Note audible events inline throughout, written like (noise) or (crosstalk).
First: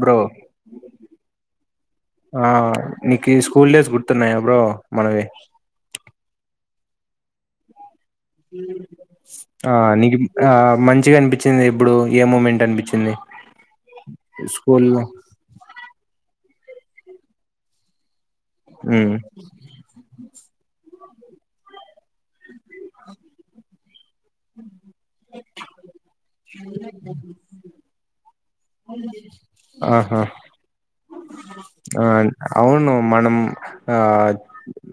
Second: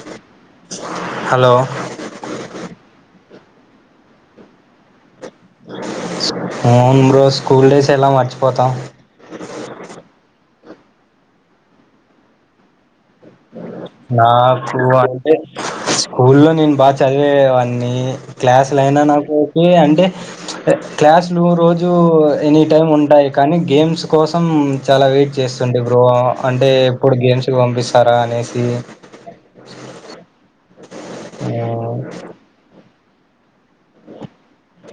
Bro hello ఆ school days గుర్తున్నా ఎ బ్రో మనవి స్కూల్ ఎలా మర్చిపోతాం ఆ నీకు ఆ మంచిగా అనిపించింది ఇప్పుడు ఏ మూమెంట్ అనిపించింది నాకువ స్కూల్లో అంటే స్కూల్ లో నేను బాగా చదివేవాణ్ణి క్లాసుల అయినా ఉమ్ నాకు ఒకే అంటే క్లాస్ లో రోజు ఎనీ టైమ్ ఉంటాయి కానీ గేమ్స్ కోసం చాలా వెయిట్ చేస్తుండే ఇప్పు అంటే ఇప్పుడు గేమ్స్ పంపిస్తారా అని ఆహా మ్మ్. ఆన్ అవును మనం ఆ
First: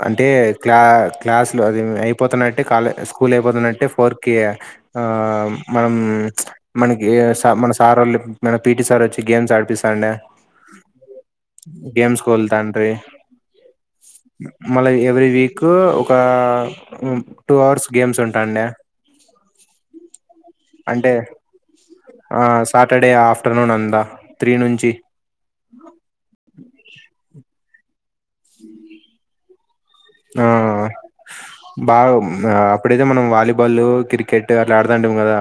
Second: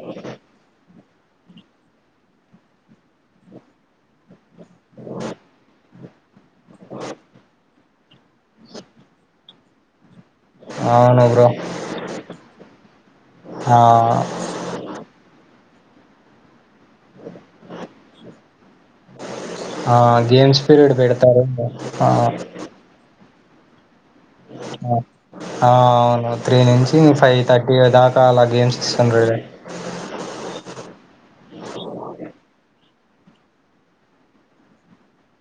అంటే క్లా క్లాసులు అది అయిపోతున్నట్టే కాలే స్కూల్ అయిపోతున్నట్టే ఫోర్కి మనం మనకి మన సార్ వాళ్ళు మన పిటీ సార్ వచ్చి గేమ్స్ ఆడిపిస్తాండి అవును బ్రొ గేమ్స్ కోల్తాన్డ్రీ ఆ, మళ ఎవ్రీ వీక్ కు ఒక టూ అవర్స్ గేమ్స్ ఉంటాండి పరీడ్ పతారు ఆ ఆఫటర్నూన్ అందా త్రీ నుంచి ఆ అవును త్రీ నుంచి ఫైవ్ థర్టీ దాకా చాలా గేమ్స్ చన (inaudible) ఆ బా ఉం అప్పుడైతే మనం వాలీబాల్ క్రికెట్ అట్లా ఆడతాంటిం కదా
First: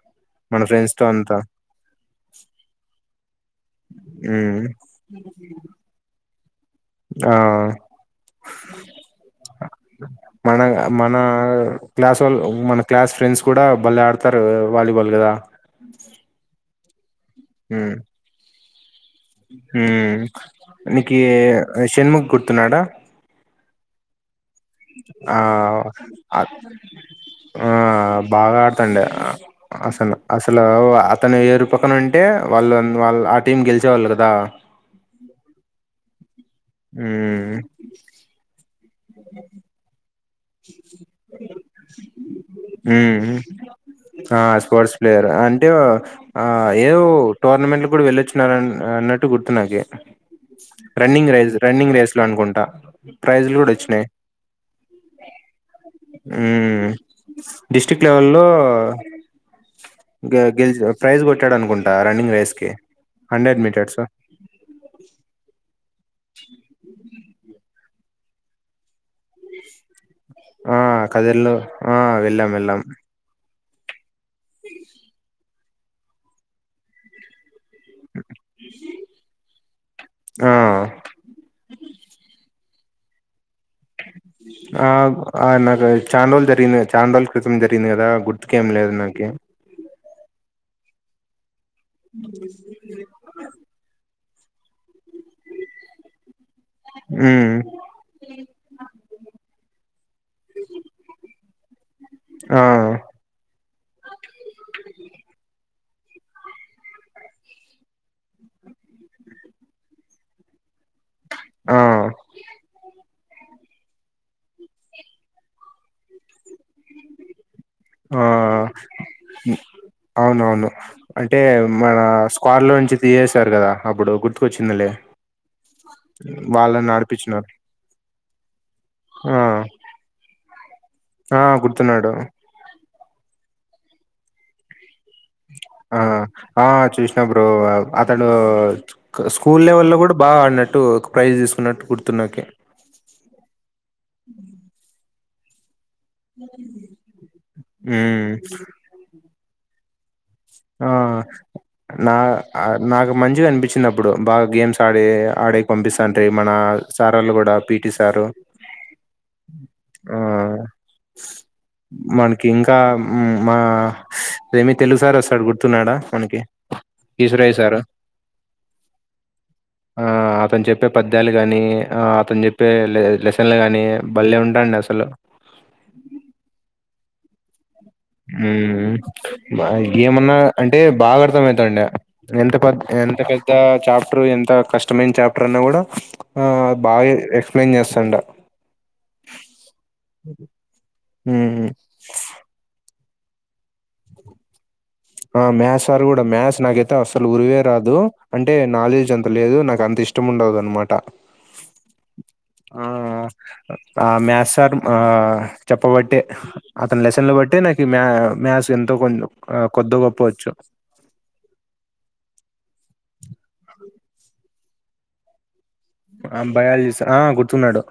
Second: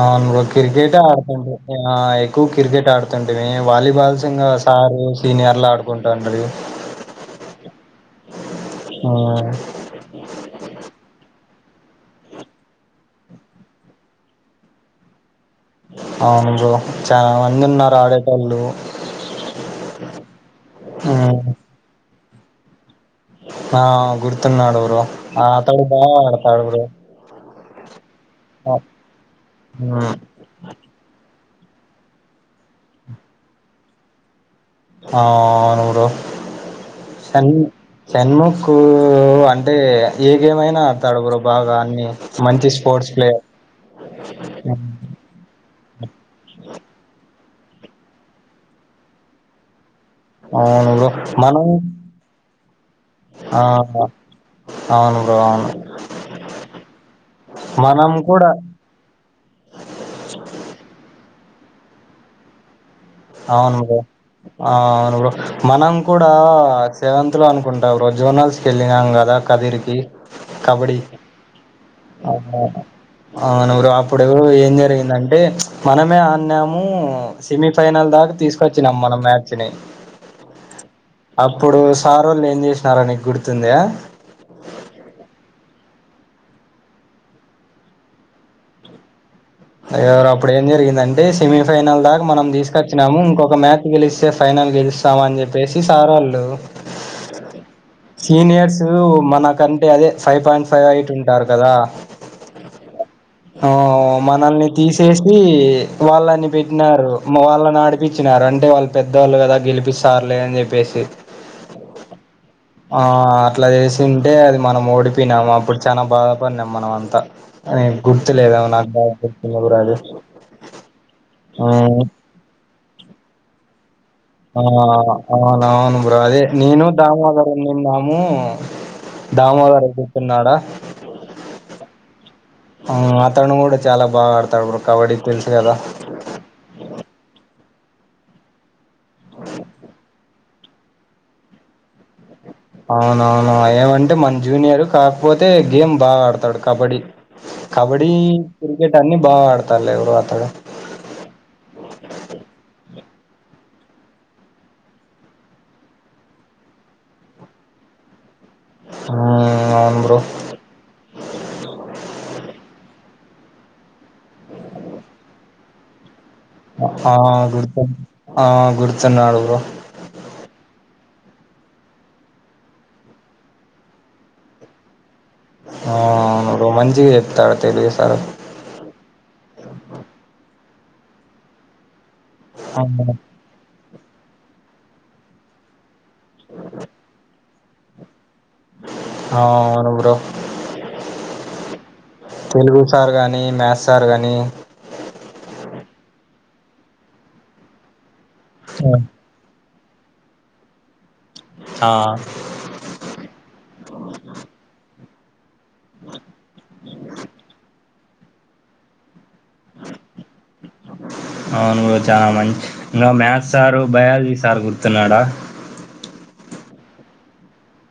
ఆ ను మన ఫ్రెండ్స్ క్రికెటే తో అంతా ఆడుతుంటే ఎక్కువ క్రికెట్ ఆడుతుంటేవి వాలీబాల్స్ ఇ ఉమ్ సారు సీనియర్లు ఆడుకుంటాండ ఆ హ్మ్. మన మన మన క్లాస్ వాళ్ళ మన క్లాస్ ఫ్రెండ్స్ కూడా బళ్లే ఆడతారు వాలీబాల్ గదా అవును బ్రో చాలా మంది ఉమ్ ఉన్నారు ఆడేటోళ్ళు ఉమ్ నికీ హ్మ్. షణముగ్ గుట్ట్ కత్నాడ ఆ గు న్నాడు బ్రో ఆ తడు బా ఆ ఆడతాడు బ్రో ఆ బాగా ఆ! ఆడుతండి హ్మ్. అసలు అసలు అతను చురుపక్కన ఉంటే వాళ్ళు వాళ్ళు ఆ టీం గెలిచేవాళ్ళు కదా ఆ నూరు షన్ ఉమ్ షన్ముఖ్ కూ అంటే ఏ గేమ్ అయినా ఆడతాడు బ్రో బాగా అన్ని. మంచి స్పోర్ట్స్ ఉం? ప్లేయర్. ఆ హ్మ్. స్పోర్ట్స్ ప్లేయర్ అంటే ఆ ఏవు టోర్నమెంట్లు కూడా వెళ్ళొచ్చునార అన్నట్ట్లు గుర్తు నాకి అవును బ్రో. రన్నింగ్ రేస్ మనం రన్నింగ్ రేస్లు అనుకుంటా ప్రైజ్లు ఆ! గూడా వచ్చినాయి అవును బ్రో అవును. మ్ డిస్టిరిక్ట్ మనం లెవెల్లో కూడా గ గెలిచ ప్రైజ్ కొట్టాడు అనుకుంటా రన్నింగ్ రేస్ కి హండ్రెడ్ అవును మీటర్స్ బ్రో అవును బ్రో మనం కూడా సేవంత అనుకుంటా బ్రో జోనల్స్ కి వెళ్లిన ఆ కదిరిలో ఆ వెళ్ళాం వెళ్ళాం నరు ఇప్పుడు ఏం జరిగిందంటే మనమే ఆన్నాము సమి ఫైనల్ దాకా తీసుకొచ్చినా మన మ్యాచ్ ని ఆ అప్పుడు సారోళ్ళ ఏం చే నారా గు ఆ అ నాకా చాండోలు జరినంది చాండోల క్రితం జరిగింది కదా గుర్తుక ఏం లేదు నాకి ఎవరు అప్పుడు ఏం జరిగిందంటే సెమీఫైనల్ దాకా మనం తీసుకొచ్చినాము ఇంకొ మ్యాచ్ గెలిస్తే ఫైనల్ గజస్ ఇస్తాంని చెప్పేసి సార్ వాళ్ళు మ్మ్ సీనియర్స్ మనకు కరంటే అదది ఫైవ్ పాయింట్ ఫైవ్ ఎయిట్ ఉంటారు కదా ఆ ఆ మనల్ని తీసేసి వాళ్ళని పెట్టినారు వాళ్ళని నడిపించినారు అంటే వాళ్ళు పెద్దవాళ్ళు కదా గెలిపిస్తారులే అని చెప్పేసి ఆ ఆ అట్లా చేసింటే అది మనం ఓడిపోయినాము అప్పుడు చాలనా బాధపడినాం మనం అంతా ఆ గుర్తులేదా నాకు బాగా గుర్తుంది బ్రో అది అవునవును అంటే మన మ్మ్ స్వార్ లో నుంచి తీశారు కదా అప్పుడు ఆ గుర్తుకొచ్చిందిలే అవున అవును బ్రో అదే నేను వాళ్ళని ఆడిపిచ్చినారు దామోదరం నిన్నాము ఆ దామోదర కూతున్నాడా ఆ గుర్తున్నాడు ఆ ఆతడు కూడా చాలా బాగా ఆడతాడు బ్ర ఆ ఆ చూసినా బ్రో అతడు స్కూల్ లెవల్ల్లో కూడా బాగా ఆన్నట్టు ఒక ప్రైజ్ తీసుకున్నట్టు గుర్తున్నక అవునవును ఏమంటే మన జూనియరు కా పోతే గేమ్ బాగా ఆడతాడు కబడ్డీ కబడ్డీ మ్మ్ క్రికెట్ అన్ని బా వాడతా ఎ అ ఆ.. నా.. నాకు మంచిగా అనిపించిందప్పుడు బాగా గేమ్స్ ఆడీ ఆడీ పంపిస్తాంటె మన సారోళ్ళు కూడా పిటి సారు హ్మ్ అవును బ్రో మ్... మనకి ఇంక ఇంక మా అదేమి తెలుసార గుర్తున్నాడా మనకి ఆ ఈశ్వరయ్య సారు గుర్తు ఆ గుర్తున్నాడు బ్రొ ఆ అతను చెప్పే పద్యాలు గాని ఆ అతను చెప్పే లెసన్లు గాని బలే ఉంటాండె అసలు ఆ ర మంచి చిగ చెప్తాడు తెలుగసల్ మ్... మన గేమున్నా అంటే బాగా అర్థం అయితాండె ఎంత పెద్ద అవును ఎంత పెద్ద చాప ప్టర్ ఎంత కష్టమైన చాప్టర్ అన్నా కూడా ఆ బాగా ఎక్స్ ప్లెయిన్ చేస్తుండా ఆవును బ్రో ఉమ్ తెలుగు సార్ గానీ మ్యాథ్స్ సార్ గానీ ఆ మేథ్స్ సారు కూడా మేథ్స్ నాగైతే అసలు ఉరువే రాదు అంటే హ్మ్. నాలెడ్జ్ అంత లేదు నాకు నాకంత ఇష్టం ఉండదు అనమాట ఆ ఆ ఆ మేథ్స్ సారు ఆ చెప్పబట్టె అతని లెసన్లు బట్టె నాక్ మ్యా మ్యాథ్స్ ఎంతో కొంచెం అవును చానా మంచి ఇంకా మ్యాథ్స్ సారు బయాలజీ సార్ గుర్తున్నాడా ఆ బయాలజీస్ ఆ గుర్తున్నాడు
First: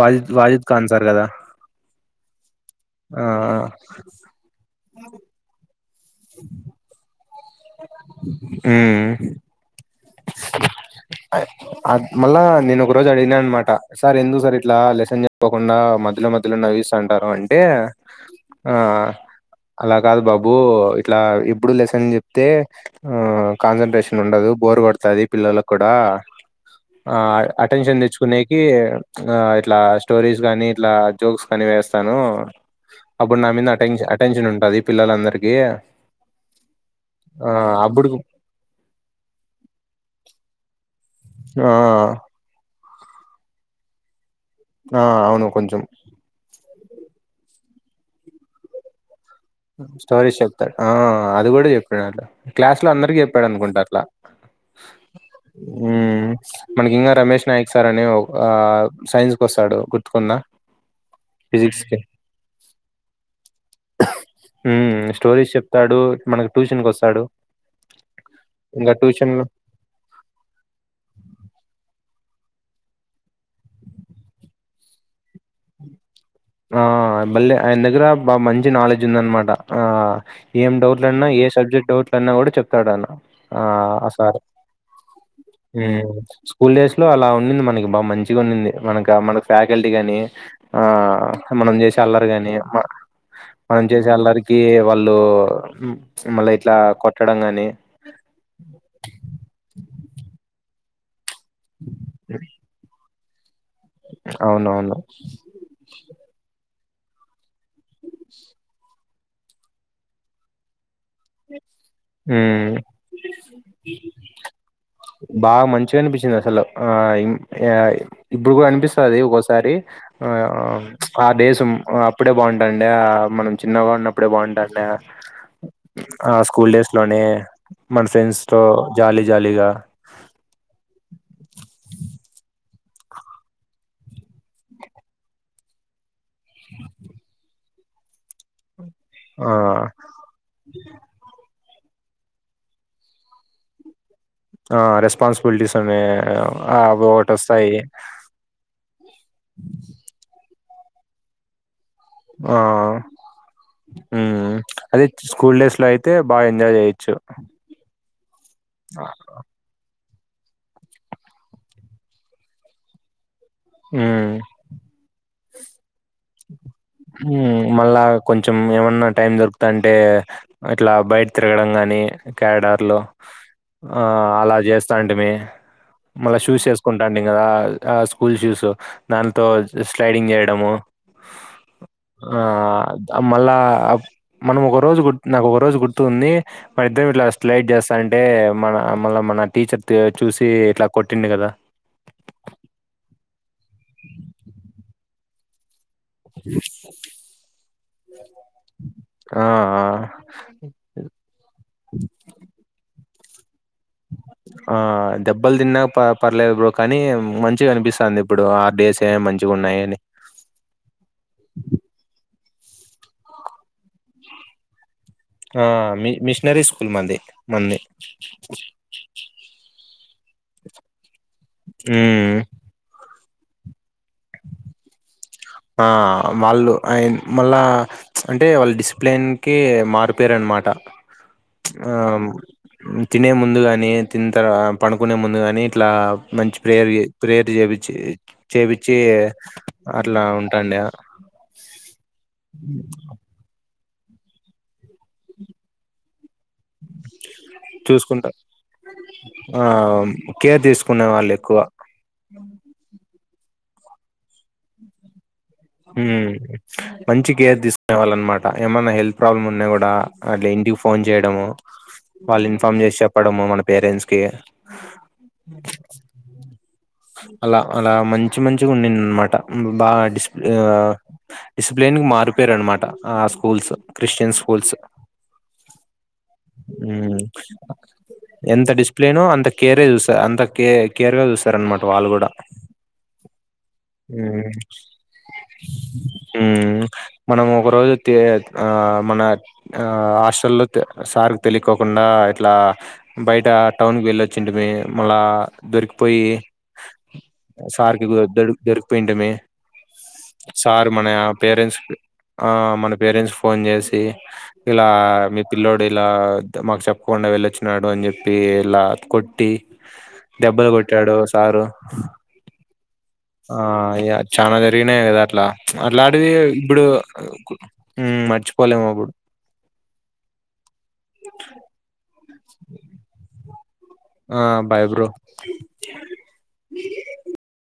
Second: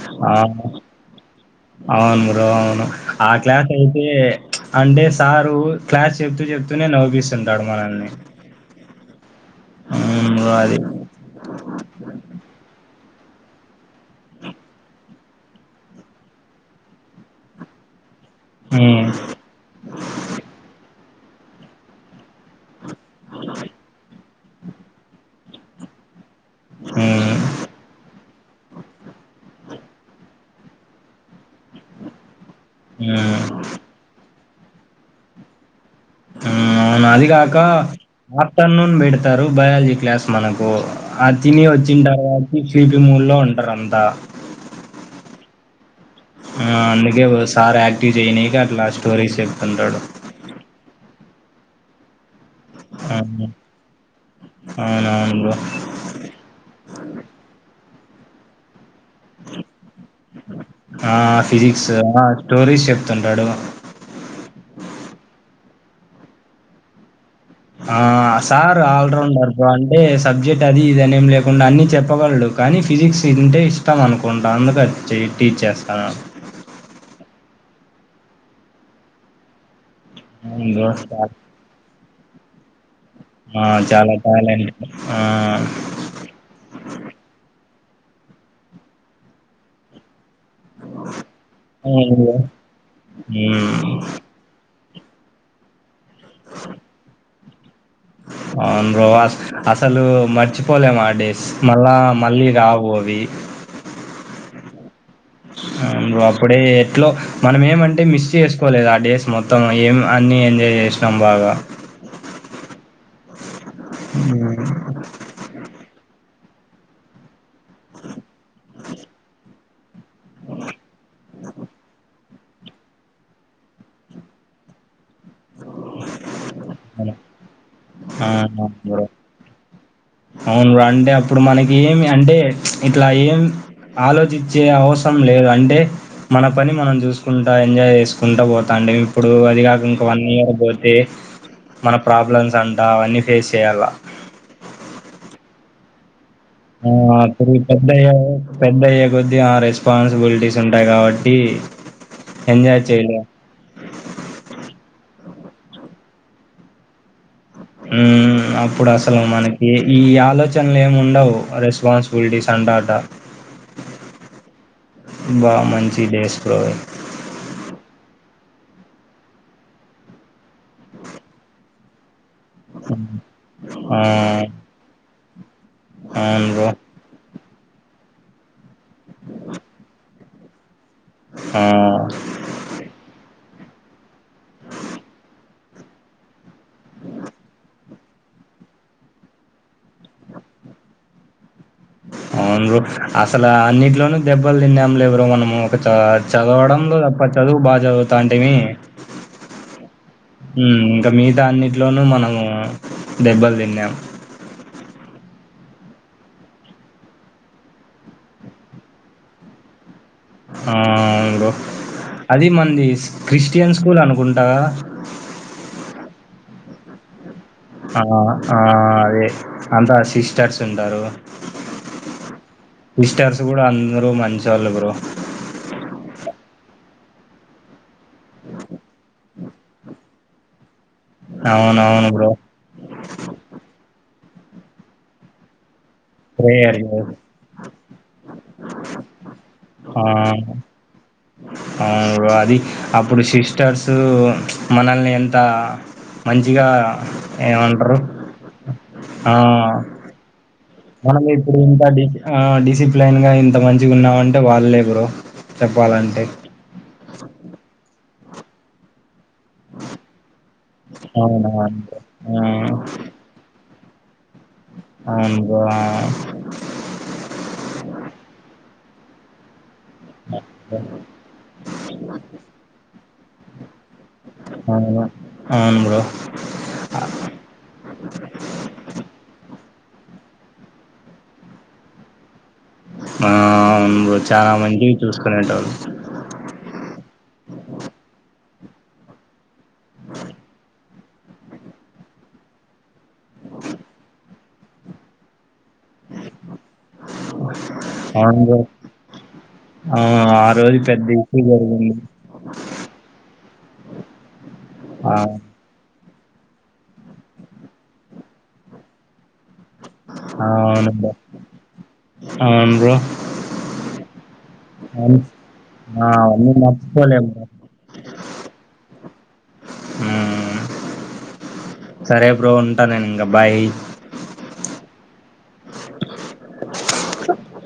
వాజిద్ వాజిద్ ఆవును ఖాన్ సార్ కదా అవును బ్రో అవును ఆ క్లాస్ అయితే అంటే సారు క్లాస్ చెప్తూ చెప్తూ నే నవిపి‌స్త మ్... హ్మ్. బ్రో అది. అ మళ్ళ నేను ఒక రోజు అడిగిన అనమాట సార్ ఎందుకు సార్ ఇట్లా లెసన్ చెప్పకుండా మధ్యలో మధ్యలో నవ్విస్తుంటారు అంటే ఆ హ్మ్. అలా కాదు బాబు ఇట్లా ఇప్పుడు లెసన్ చెప్తే హూ కాన్సన్ట్రేషన్ ఉండదు అదే పిల్లలకు కూడా ఆ హ్మ్. అటెన్షన్ తెచ్చు నేకి ఆ ఇట్లా స్టోరీస్ కానీ ఇట్లా జోక్స్ కానీ వేస్తాను అప్పుడు హ్మ్. నా మీంద అటెన్షన్ అటెన్షన్ ఉంటంది కది పిల్లలందరికీ అవును అదిగాక afternoon medicine sir biology class మనకు అతిని ఆ వచ్చింటారు అతి కీబ మూల్లో ఉండరు అంతా ఆ అవును కొంచెం అందుకే సార్ యాక్టివ్ చేయనాయి కాట్ లాస్ట్ స్టోరీష్ చెప్తారు ఆ అది కూడా చెప్పడాల క్లాస్ లో అందరికి చెప్పాడు అవును. అనుకుంటా అట్లా. అవునవును బ్రో. ఊ మనకి ఇంకా రమేష్ నాయక్ సార్ అని ఒక ఆ సైన్స్ కి వస్తాడు గుర్తుకుందా ఆ ఫిజిక్స్ స్టోరీస్ చెప్తుంటాడు స్టోరీస్ చెప్తాడు మనకు ట్యూషన్ కు వస్తాడు ఆ సార్ ఇంకా ట్యూషన్ లో ఆల్రౌండర్ అంటే సబ్జెక్ట్ అది ఇదనే ఏం లేకుండా అన్ని చెప్ చెప్పగలడు కానీ ఫిజిక్స్ తంటే ఇష్టం అనుకుంటా అందుకు టీచ్ చేస్తాన్నాను ఆ మళ్ళీ ఆయన దగ్గర బా మంచి నాలెడ్జ్ ఉంద అనమాట ఆ అవును ఏం బ్రో. చా డౌట్లన్నా ఏ సబ్జెక్ట్ డౌట్లు అన్నా కూడా చెప్తాడున్న ఆ చాలా సార్ టాలెంట్. ఆ! హు స్కూల్ డేస్ లో అలా ఉంది మనకి బా మంచిగా ఉన్నింది మనక మనకు ఫ్యాకల్టీ గాని ఆ మనం చేసే అవును అళ్లరు బ్రో. కాగాని హ్మ్. మనం చేసే అళ్లరికి వాళ్ళు ఉ మళ్ళ ఇట్లా కొట్టడం గాని నే అవును బ్రో. అస్ అసలు (unintelligible) మళ్ళా మళ్ళీ రావు అది అవునవును అ నుఅప్పుడే ఇంట్లో లో మనం ఏమంటే అంటేమిస్ చేసుకోలేదు ఆ డేస్ మొత్తం ఏం అన్ని ఎంజాయ్ చేస్తాం చంబాగా ఆ ఆ చి అసలు ఆ యిం ఇగ ఇప్పుడు కూడా అనిపిస్తుంది అది ఒకసారి ఆ ఆ డేస్ అప్పుడే బాగుంటాండి మనం చిన్నగా ఉన్నప్పుడే బాగుంటాం డే వు మన ఫ్రెండ్స్ అవును తో జాలీ జాలీగా అవును రా అంటే అప్పుడు మనకి ఏమి అంటే ఇట్లా ఏం ఆలోచించే అవసరం లేదు అంటే మన పని మనం చూసుకుంటాయి ఎంజా్ చేసుకుంటా పో దాన్ని ఇప్పుడు ఆ అది కాక ఇంక వన్ ఇయర్ పో మన ప్రాబ్లమ్స్ అంటా అవన్నీ ఫేస్ చేయాలా ఆ రెస్పన్సి బుల్టిస్ అవే ఆ త పెద్ద పెద్ద యే కొద్ది రెస్పాన్సిబుల్టిస్ ఉంటాయి కాబట్టి ఆ ఎంజాయ్ చేయలేం. అదే స్కూల్ డేస్ లో అయితే బాగా ఎంజాయ్ చేయొచ్చు అ అప్పుడు అసలు మనకి ఈ ఆలోచనలు ఏమి ఉండవు రెస్పాన్సిబుల్టీస్ అంటాట ఆ బా మంచి డేస్ బ్రో అవి. మళ్ళా కొంచెం ఏమన్నా టైం దొరుకుతా అంటే ఇట్లా బయట తిరగడం గానీ కే్యాడార్లు ఆ అలా చేస్తా అంటే మే మళ్ళా అవును షూస్ బ్రో. ఏసుకుంటాడే కదా ఆ స్కూల్ షూస్ దాంతో స్లైడింగ్ ఏ ట్ డమో ఆ! ఆ మళ్ళా మనం ఒక రోజు నాకు ఒక రోజు గుర్తుంది మరి ఇద్దరం ఇట్లా స్లైడ్ చేస్తా అంటే మన మళ్ళ మన టీచర్ చూసి ఇట్లా కొట్టిండు కదా లో దెబ్బలు తిన్నాములే లే బ్రో మేము ఇ చదవడంలో తప్ప చదువు బాగా చదువుతా అంటేవి, ఆ! ఆ! ఇంకా మిగతా అన్నిట్లోనూ మనము దెబ్బలు తిన్నాము ఆ దెబ్బలు తిన్నాక ప పర్లేదు బ్రో కానీ మంచిగా అనిపిస్తుంది ఇప్పుడు, ఆ డేస్ ఏ మంచిగా ఉన్నాయి అని ఆ బ్రో అది మనది క్రిస్టియన్ స్కూల్ అనుకుంటా ఆ మీ మిషనరి స్కూల్ మనది ఆ ఆ అదే అంతా సిస్టర్స్ ఉంటారు మ్మ్ కూడా అందరు మంచోళ్ళు బ్రో ఆ వాళ్ళు అయ మళ్ళా అంటే వాళ్ళ డిసిప్లిన్ కి మార్క్ పేరన్నమాట ఆ అవునవును బ్రో. తినే ముందుగాని తిన్ త పనుకునే ముందుగాని అట్లా మంచి ప్రేయర్ ప్రేయర్ చేపిచి చేపచ్చి ఆ అది అప్పుడు సిస్ట షర్సు మనల్ని ఎంత మంచిగా ఏమంటారు చూసుకుంటా ఆ కేర్ తీస్ మనం ఇప్పుడు ఇంత డి డిసిప్లేన్ గా ఇంత మంచిగా ఉన్నావంటే వాళ్లే బ్రో చెప్పాలంటే మ్ మంచి కేర్ తి కావ్వాలన్నమాట ఏమైన్నా హెల్ప్ ప్రాబ్లమ్ ఉన్నాయి కూడా, అగా ఇంటికి ఫోన్ చేయడము, అవునవును బ్రో. ఆ, వాళ్ళు ఇన్ఫార్మ్ చేసి చెప్పడము మన పేరెంట్స్ కి అవును బ్రో అలా అలా మంచి మంచిగా ఉండింది అనమాట బా ఆ డిసిప్లేన్ కి మారుపేరు అనమాట ఆ స్కూల్స్, క్రిస్టియన్ ఆ, స్కూల్స్ అవును అవును బ్రో ఎంత డిసిప్లేన్ అ కేరే చూస్తారు అంత కే కేరగా చూస్తార అనమాట వాళ్ళు కూడా ఆ అవును చాలా మంది చూ మ్ మనం ఒక రోజు ఆ మన ఆ హాస్టల్లో సార్కి తెలియకోకుండా ఇట్లా బయట ఆ టౌన్కి వెల్ వచ్చింటిమి మళ్ళా దొరికిపోయి సార్కి ద అవును బ్రో దొరికిపోయింటమే ఆ ఆ రోజు సార్ పెద్ద మన ఇష్యూ పేరెంట్స్ జరిగింది ఆ మన పేరెంట్స్ ఫోన్ చేసి ఇలా ఆ, మీ పిల్లోడు ఇలా మాకు చెప్పకుండా వెళ్ళొచ్చినాడు అని చెప్పి ఇలా కొట్టి, దెబ్బలు అవును బ్రో కొట్టాడు సారు అవును బ్రో ఆ యా చానా జరిగినాయి అవును కదా అట్లా ఆ అట్లాంటివి. అవన్నీ ఇప్పుడు మర్చిపోలేము. హ్ మర్చిపోలేము అప్పుడు. హ్ సరే బ్రో ఉంటా నేను ఇంగా బాయ్. ఆ బాయ్ బ్రో.